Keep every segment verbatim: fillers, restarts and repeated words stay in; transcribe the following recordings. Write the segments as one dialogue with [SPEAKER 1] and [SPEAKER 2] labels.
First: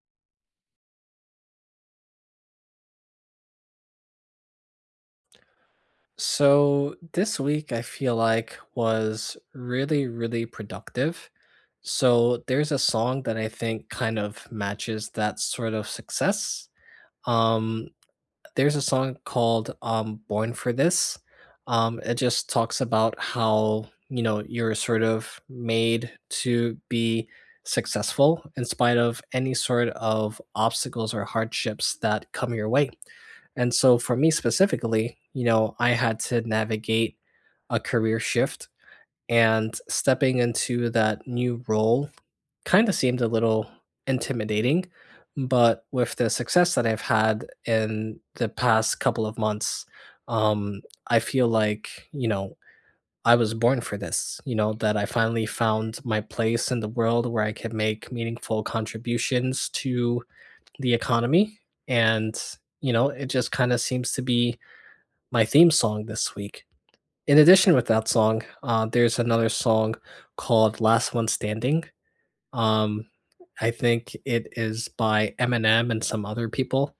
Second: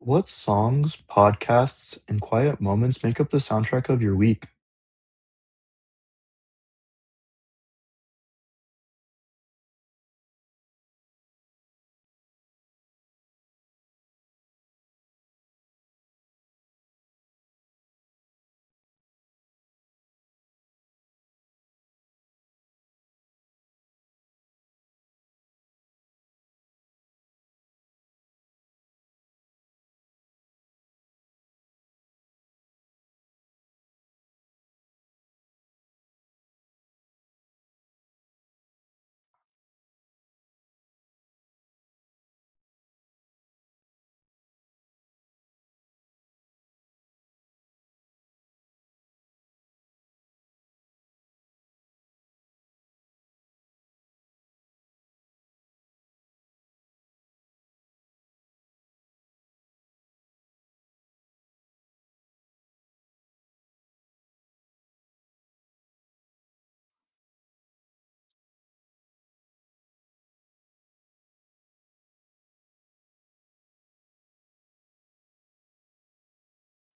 [SPEAKER 1] What songs, podcasts, and quiet moments make up the soundtrack of your week?
[SPEAKER 2] So this week I feel like was really, really productive. So there's a song that I think kind of matches that sort of success. Um, there's a song called, um, "Born for This." Um, it just talks about how, you know, you're sort of made to be successful in spite of any sort of obstacles or hardships that come your way. And so for me specifically, you know, I had to navigate a career shift and stepping into that new role kinda seemed a little intimidating, but with the success that I've had in the past couple of months, um, I feel like, you know, I was born for this, you know, that I finally found my place in the world where I could make meaningful contributions to the economy, and, you know, it just kinda seems to be my theme song this week. In addition with that song, uh, there's another song called Last One Standing, um, I think it is by Eminem and some other people.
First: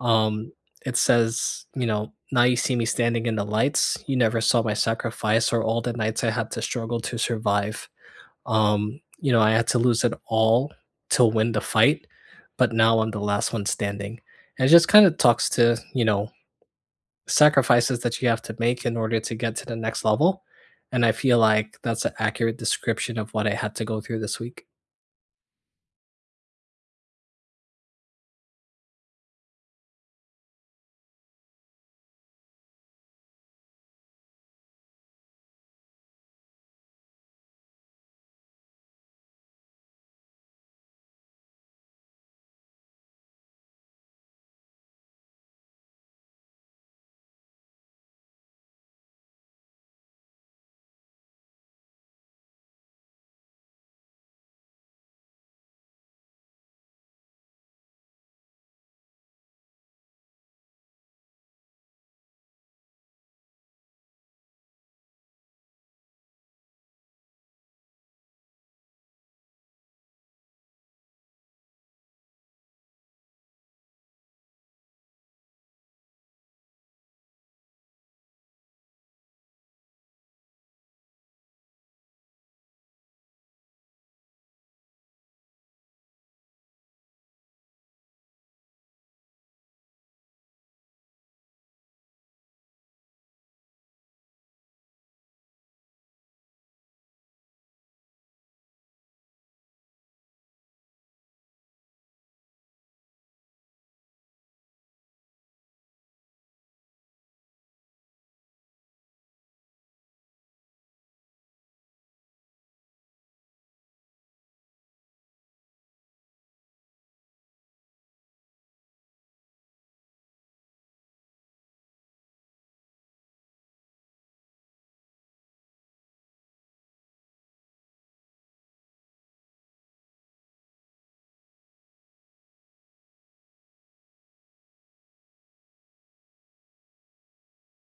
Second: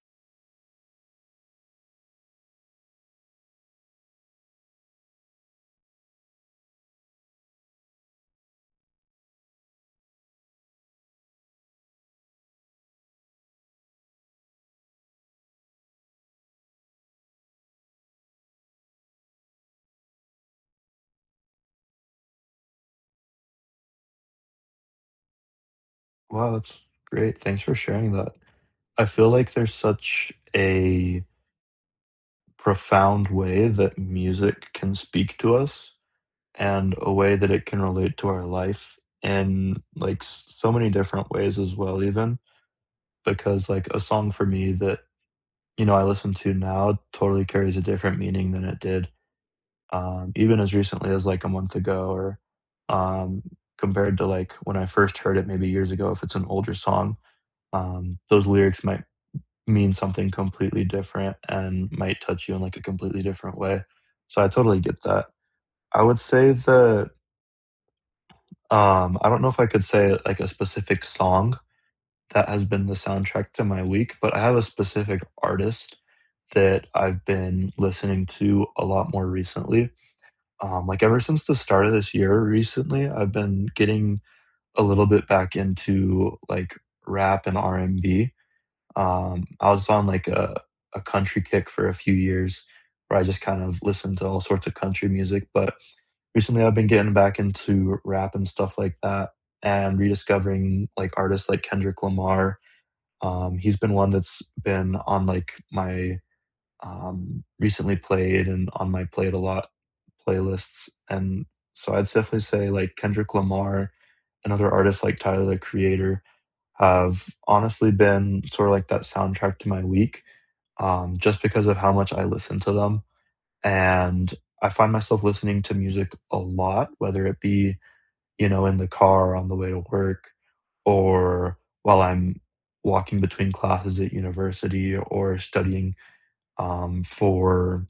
[SPEAKER 2] Um, it says, you know, now you see me standing in the lights. You never saw my sacrifice or all the nights I had to struggle to survive. Um, you know, I had to lose it all to win the fight, but now I'm the last one standing. And it just kind of talks to, you know, sacrifices that you have to make in order to get to the next level. And I feel like that's an accurate description of what I had to go through this week.
[SPEAKER 1] Wow, that's great. Thanks for sharing that. I feel like there's such a profound way that music can speak to us and a way that it can relate to our life in like s- so many different ways as well, even because like a song for me that, you know, I listen to now totally carries a different meaning than it did um, even as recently as like a month ago or um, compared to like when I first heard it maybe years ago, if it's an older song, um, those lyrics might mean something completely different and might touch you in like a completely different way. So I totally get that. I would say that um, I don't know if I could say like a specific song that has been the soundtrack to my week, but I have a specific artist that I've been listening to a lot more recently. Um, like ever since the start of this year recently, I've been getting a little bit back into like rap and R and B. Um, I was on like a, a country kick for a few years where I just kind of listened to all sorts of country music, but recently I've been getting back into rap and stuff like that and rediscovering like artists like Kendrick Lamar. Um, he's been one that's been on like my um, recently played and on my played a lot playlists. And so I'd definitely say like Kendrick Lamar and other artists like Tyler the Creator have honestly been sort of like that soundtrack to my week, um, just because of how much I listen to them. And I find myself listening to music a lot, whether it be, you know, in the car on the way to work or while I'm walking between classes at university or studying um, for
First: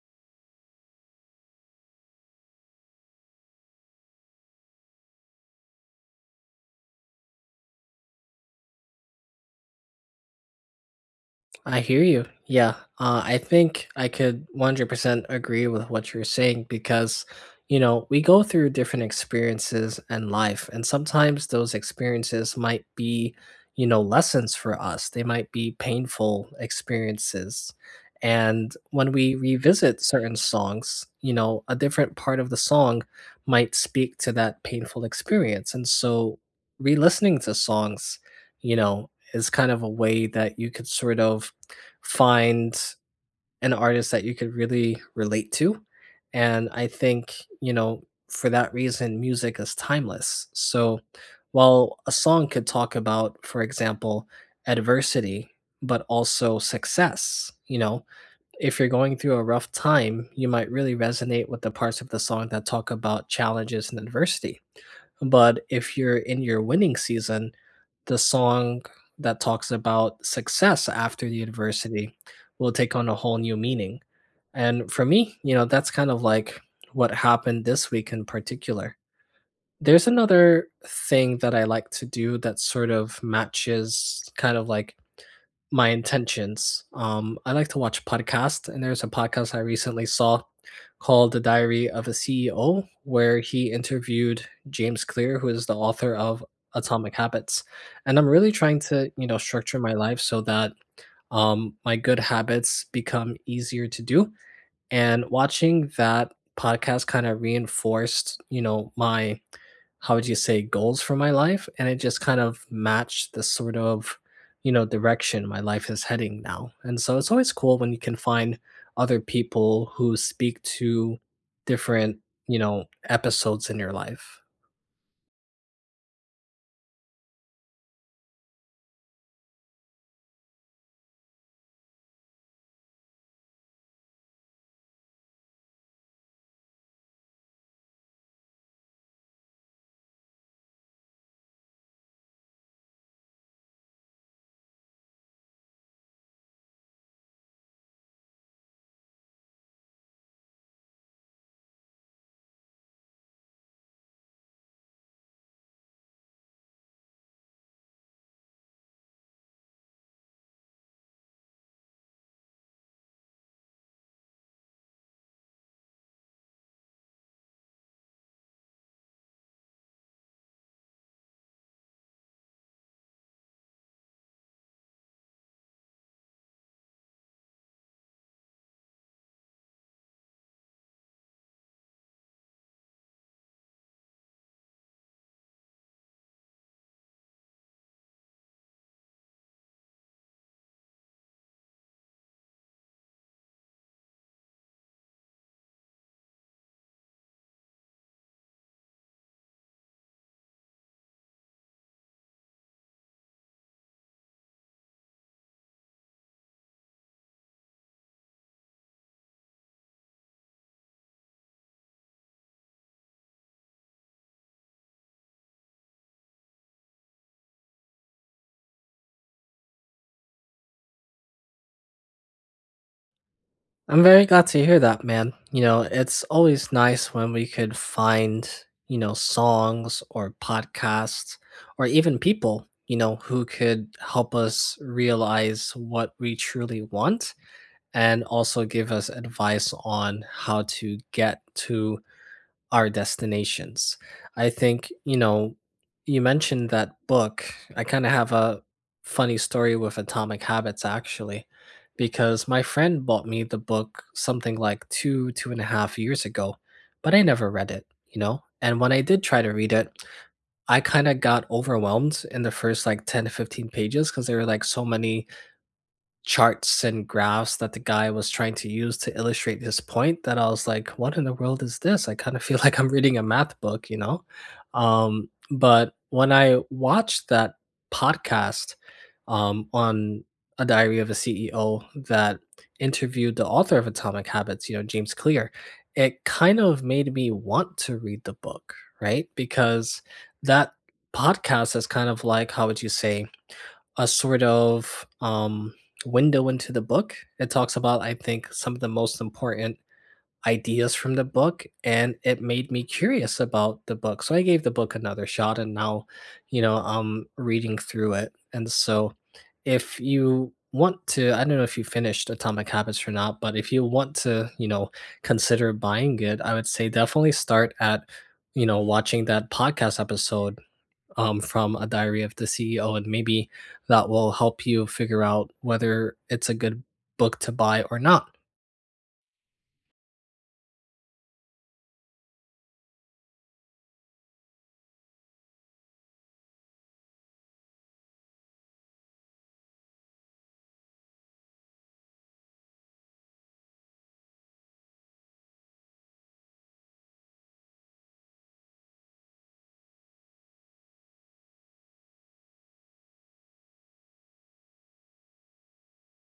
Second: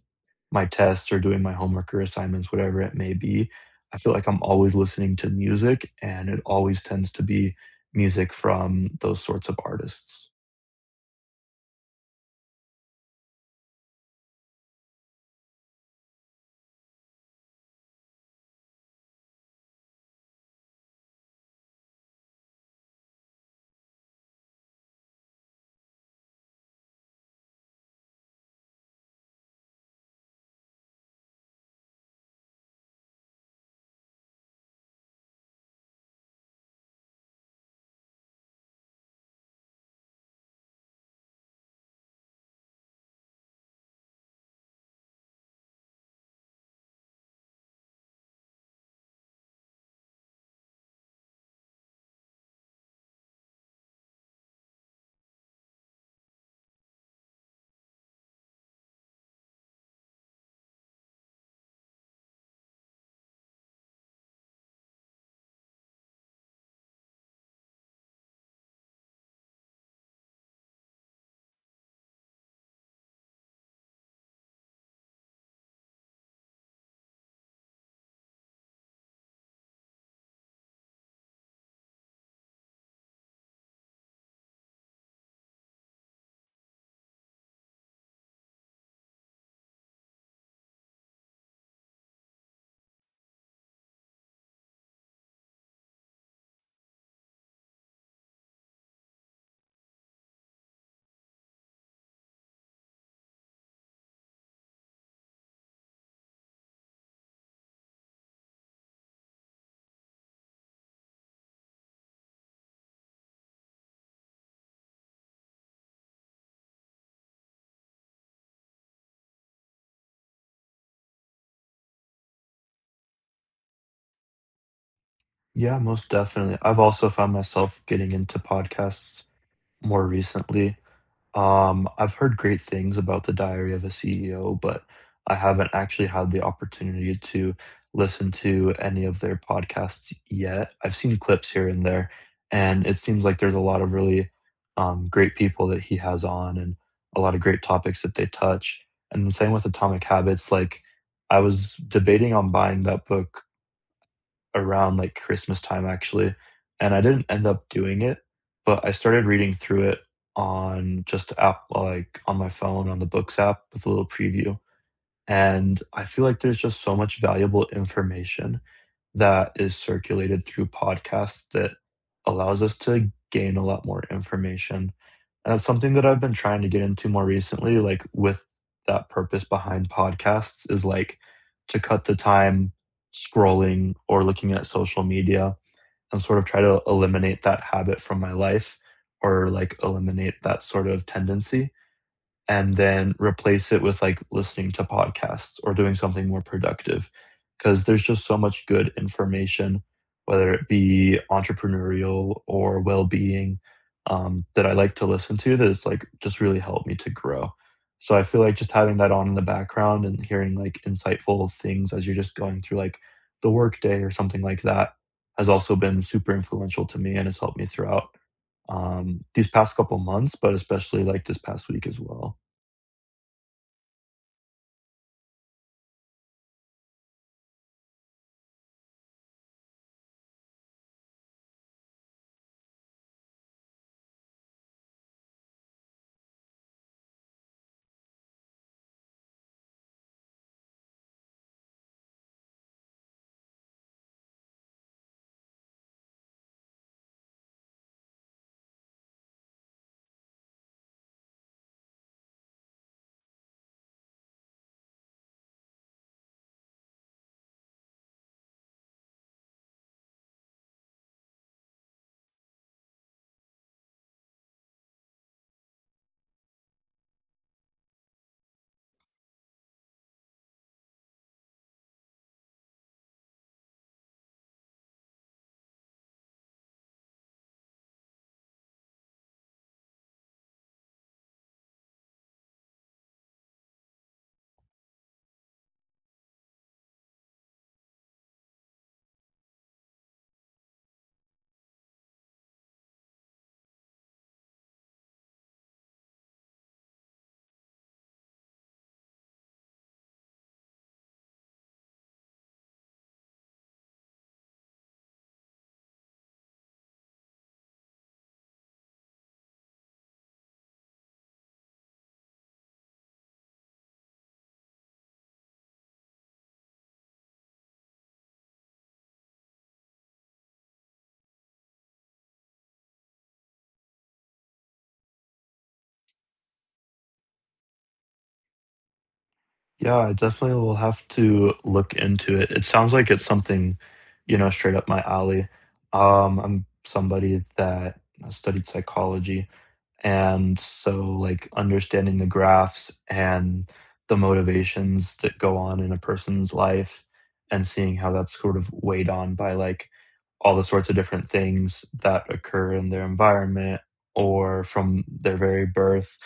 [SPEAKER 1] my tests or doing my homework or assignments, whatever it may be, I feel like I'm always listening to music, and it always tends to be music from those sorts of artists.
[SPEAKER 2] I hear you. Yeah. Uh, I think I could one hundred percent agree with what you're saying because, you know, we go through different experiences in life, and sometimes those experiences might be, you know, lessons for us. They might be painful experiences. And when we revisit certain songs, you know, a different part of the song might speak to that painful experience. And so re listening to songs, you know, is kind of a way that you could sort of find an artist that you could really relate to. And I think, you know, for that reason, music is timeless. So while a song could talk about, for example, adversity, but also success, you know, if you're going through a rough time, you might really resonate with the parts of the song that talk about challenges and adversity. But if you're in your winning season, the song that talks about success after the university will take on a whole new meaning. And for me, you know, that's kind of like what happened this week in particular. There's another thing that I like to do that sort of matches kind of like my intentions. Um, I like to watch podcasts, and there's a podcast I recently saw called The Diary of a C E O, where he interviewed James Clear, who is the author of Atomic Habits. And I'm really trying to, you know, structure my life so that um, my good habits become easier to do. And watching that podcast kind of reinforced, you know, my how would you say, goals for my life, and it just kind of matched the sort of, you know, direction my life is heading now. And so it's always cool when you can find other people who speak to different, you know, episodes in your life.
[SPEAKER 1] Yeah, most definitely. I've also found myself getting into podcasts more recently. Um, I've heard great things about The Diary of a C E O, but I haven't actually had the opportunity to listen to any of their podcasts yet. I've seen clips here and there, and it seems like there's a lot of really, um, great people that he has on and a lot of great topics that they touch, and the same with Atomic Habits, like, I was debating on buying that book around, like, Christmas time, actually, and I didn't end up doing it, but I started reading through it on just app like, on my phone, on the Books app with a little preview, and I feel like there's just so much valuable information that is circulated through podcasts that allows us to gain a lot more information, and that's something that I've been trying to get into more recently, like, with that purpose behind podcasts is, like, to cut the time scrolling or looking at social media and sort of try to eliminate that habit from my life or, like, eliminate that sort of tendency and then replace it with like listening to podcasts or doing something more productive because there's just so much good information whether it be entrepreneurial or well-being, um, that I like to listen to that is like just really helped me to grow. So I feel like just having that on in the background and hearing like insightful things as you're just going through like the workday or something like that has also been super influential to me and has helped me throughout, um, these past couple months but especially like this past week as well.
[SPEAKER 2] I'm very glad to hear that, man. You know, it's always nice when we could find, you know, songs or podcasts or even people, you know, who could help us realize what we truly want and also give us advice on how to get to our destinations. I think, you know, you mentioned that book. I kind of have a funny story with Atomic Habits, actually, because my friend bought me the book something like two, two and a half years ago, but I never read it, you know? And when I did try to read it, I kind of got overwhelmed in the first like ten to fifteen pages because there were like so many charts and graphs that the guy was trying to use to illustrate his point that I was like, "What in the world is this?" I kind of feel like I'm reading a math book, you know? Um, but when I watched that podcast, um, on A Diary of a C E O that interviewed the author of Atomic Habits, you know, James Clear, it kind of made me want to read the book, right? Because that podcast is kind of like, how would you say? A sort of um, window into the book. It talks about, I think, some of the most important ideas from the book, and it made me curious about the book. So I gave the book another shot, and now, you know, I'm reading through it. And so, if you want to, I don't know if you finished Atomic Habits or not, but if you want to, you know, consider buying it, I would say definitely start at, you know, watching that podcast episode, um, from a diary of the C E O, and maybe that will help you figure out whether it's a good book to buy or not.
[SPEAKER 1] Yeah, I definitely will have to look into it. It sounds like it's something, you know, straight up my alley. Um, I'm somebody that studied psychology, and so, like, understanding the graphs and the motivations that go on in a person's life and seeing how that's sort of weighed on by, like, all the sorts of different things that occur in their environment or from their very birth,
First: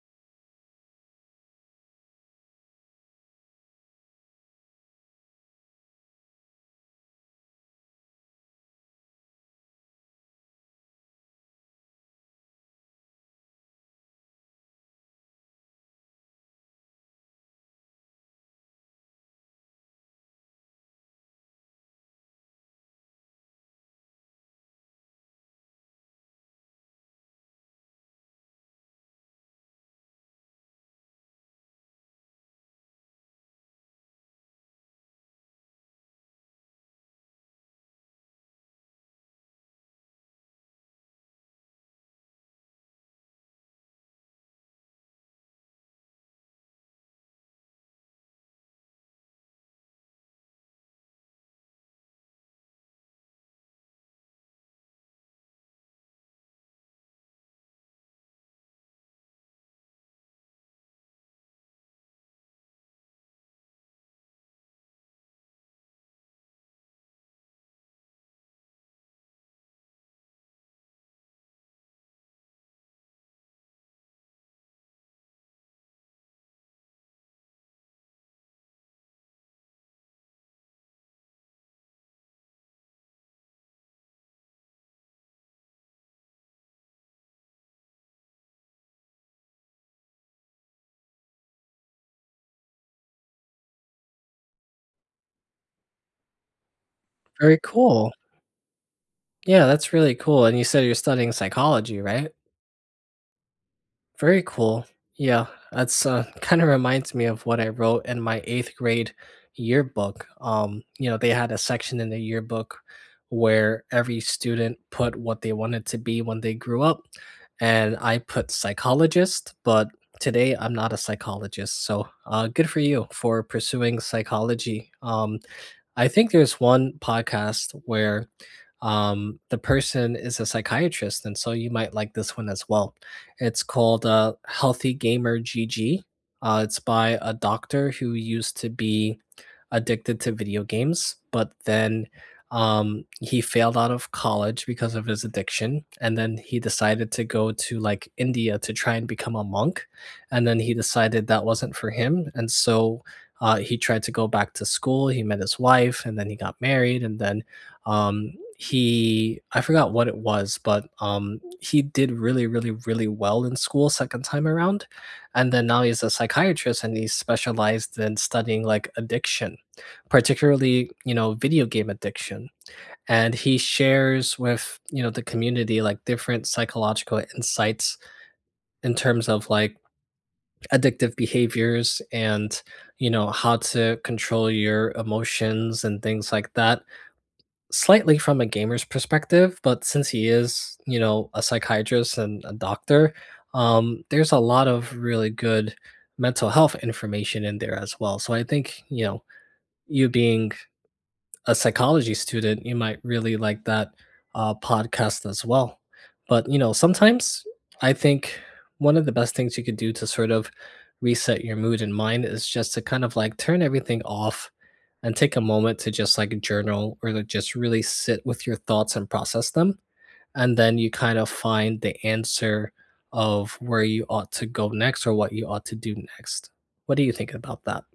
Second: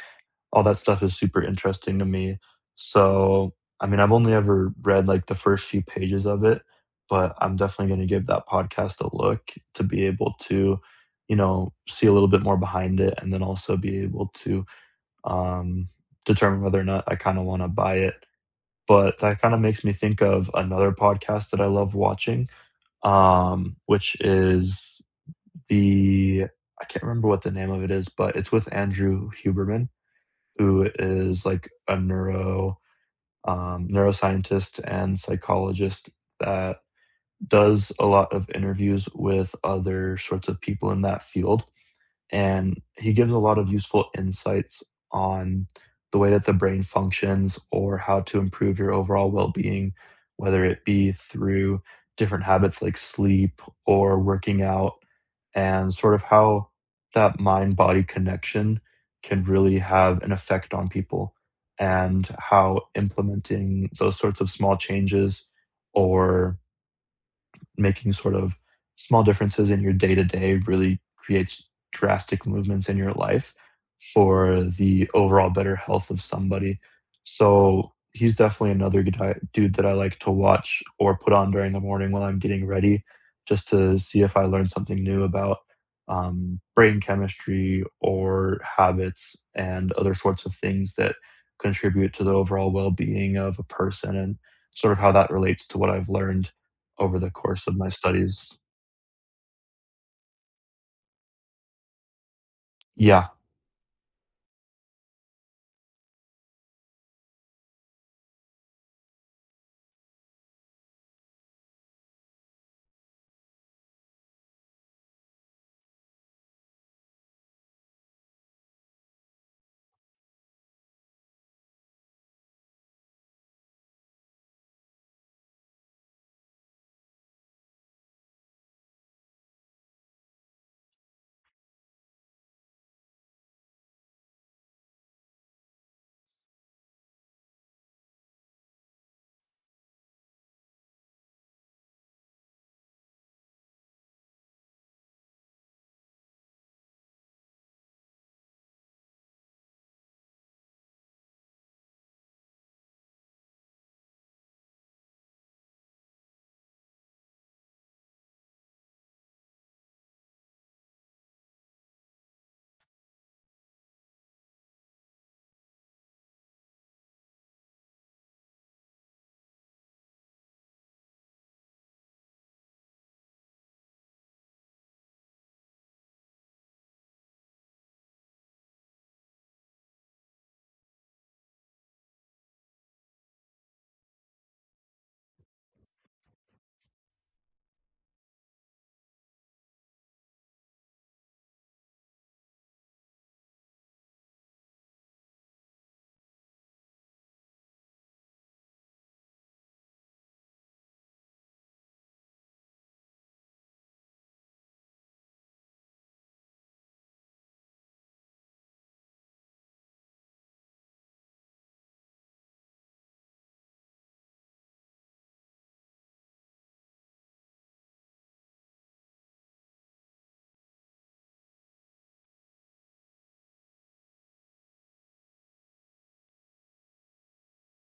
[SPEAKER 1] all that stuff is super interesting to me. So, I mean, I've only ever read, like, the first few pages of it, but I'm definitely gonna give that podcast a look to be able to, you know, see a little bit more behind it and then also be able to, um, determine whether or not I kinda wanna buy it. But that kinda makes me think of another podcast that I love watching, um, which is the I can't remember what the name of it is, but it's with Andrew Huberman, who is, like, a neuro um, neuroscientist and psychologist that does a lot of interviews with other sorts of people in that field. And he gives a lot of useful insights on the way that the brain functions or how to improve your overall well-being, whether it be through different habits like sleep or working out, and sort of how that mind body connection can really have an effect on people and how implementing those sorts of small changes or making sort of small differences in your day to day really creates drastic movements in your life for the overall better health of somebody. So he's definitely another good guy- dude that I like to watch or put on during the morning while I'm getting ready, just to see if I learn something new about, um, brain chemistry or habits and other sorts of things that contribute to the overall well being of a person and sort of how that relates to what I've learned over the
[SPEAKER 2] Very
[SPEAKER 1] course of my
[SPEAKER 2] cool.
[SPEAKER 1] studies.
[SPEAKER 2] Yeah, that's really cool. And you said you're studying psychology, right?
[SPEAKER 1] Yeah.
[SPEAKER 2] Very cool. Yeah, that's uh, kind of reminds me of what I wrote in my eighth grade yearbook. Um, you know, they had a section in the yearbook where every student put what they wanted to be when they grew up, and I put psychologist, but today I'm not a psychologist. So, uh, good for you for pursuing psychology. Um, I think there's one podcast where um, the person is a psychiatrist, and so you might like this one as well. It's called uh, Healthy Gamer G G. Uh, it's by a doctor who used to be addicted to video games, but then um, he failed out of college because of his addiction. And then he decided to go to like India to try and become a monk. And then he decided that wasn't for him. And so uh, he tried to go back to school. He met his wife, and then he got married, and then um, he I forgot what it was, but um, he did really, really, really well in school second time around, and then now he's a psychiatrist and he's specialized in studying like addiction, particularly you know video game addiction. And he shares with you know the community like different psychological insights in terms of like addictive behaviors and you know how to control your emotions and things like that slightly from a gamer's perspective but since he is you know a psychiatrist and a doctor, um, there's a lot of really good mental health information in there as well so I think you know you being a psychology student, you might really like that uh, podcast as well. But you know, sometimes I think one of the best things you could do to sort of reset your mood and mind is just to kind of like turn everything off and take a moment to just like journal or to just really sit with your thoughts and process them and then you kind of find the answer of where you ought to go next or what you ought to do next. What do you think about that?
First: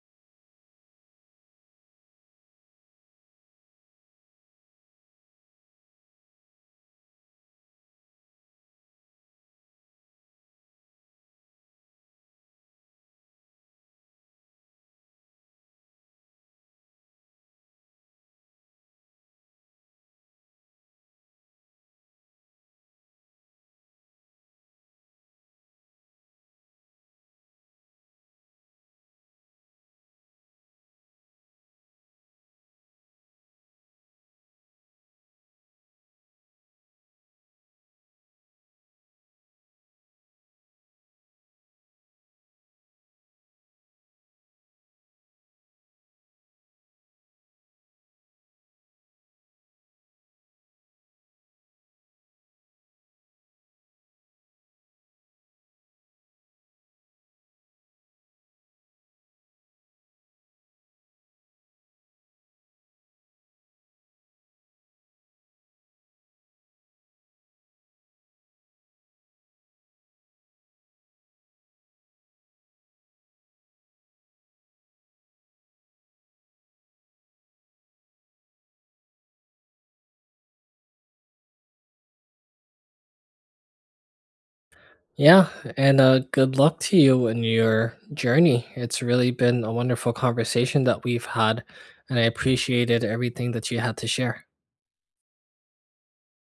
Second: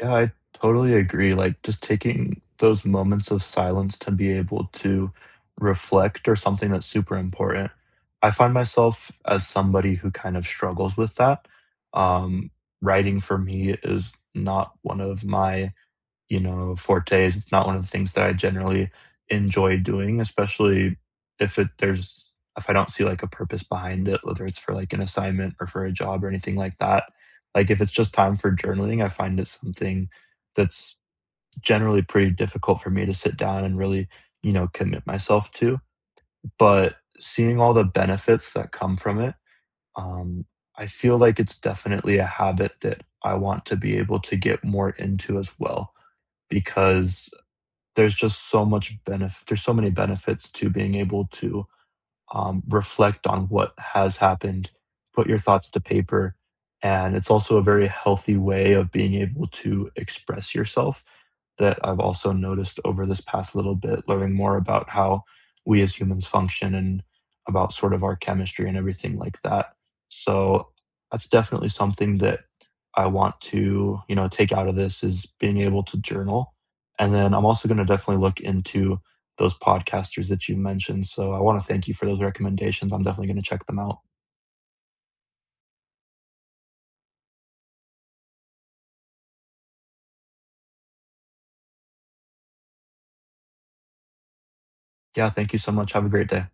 [SPEAKER 1] Yeah, I totally agree. Like, just taking those moments of silence to be able to reflect or something that's super important. I find myself as somebody who kind of struggles with that. Um, Writing for me is not one of my, you know, fortes. It's not one of the things that I generally enjoy doing, especially if it there's if I don't see like a purpose behind it, whether it's for like an assignment or for a job or anything like that. Like if it's just time for journaling, I find it's something that's generally pretty difficult for me to sit down and really, you know, commit myself to. But seeing all the benefits that come from it, um, I feel like it's definitely a habit that I want to be able to get more into as well because there's just so much benefit there's so many benefits to being able to, um, reflect on what has happened, put your thoughts to paper. And it's also a very healthy way of being able to express yourself that I've also noticed over this past little bit, learning more about how we as humans function and about sort of our chemistry and everything like that. So that's definitely something that I want to, you know, take out of this is being able to journal. And then I'm also going to definitely look into those podcasters that you mentioned. So I want to thank you for those recommendations. I'm definitely going to check them out.
[SPEAKER 2] Yeah, and uh, good luck to you in your journey. It's really been a wonderful conversation that we've had, and I appreciated everything that you had to share.
[SPEAKER 1] Yeah, thank you so much. Have a great day.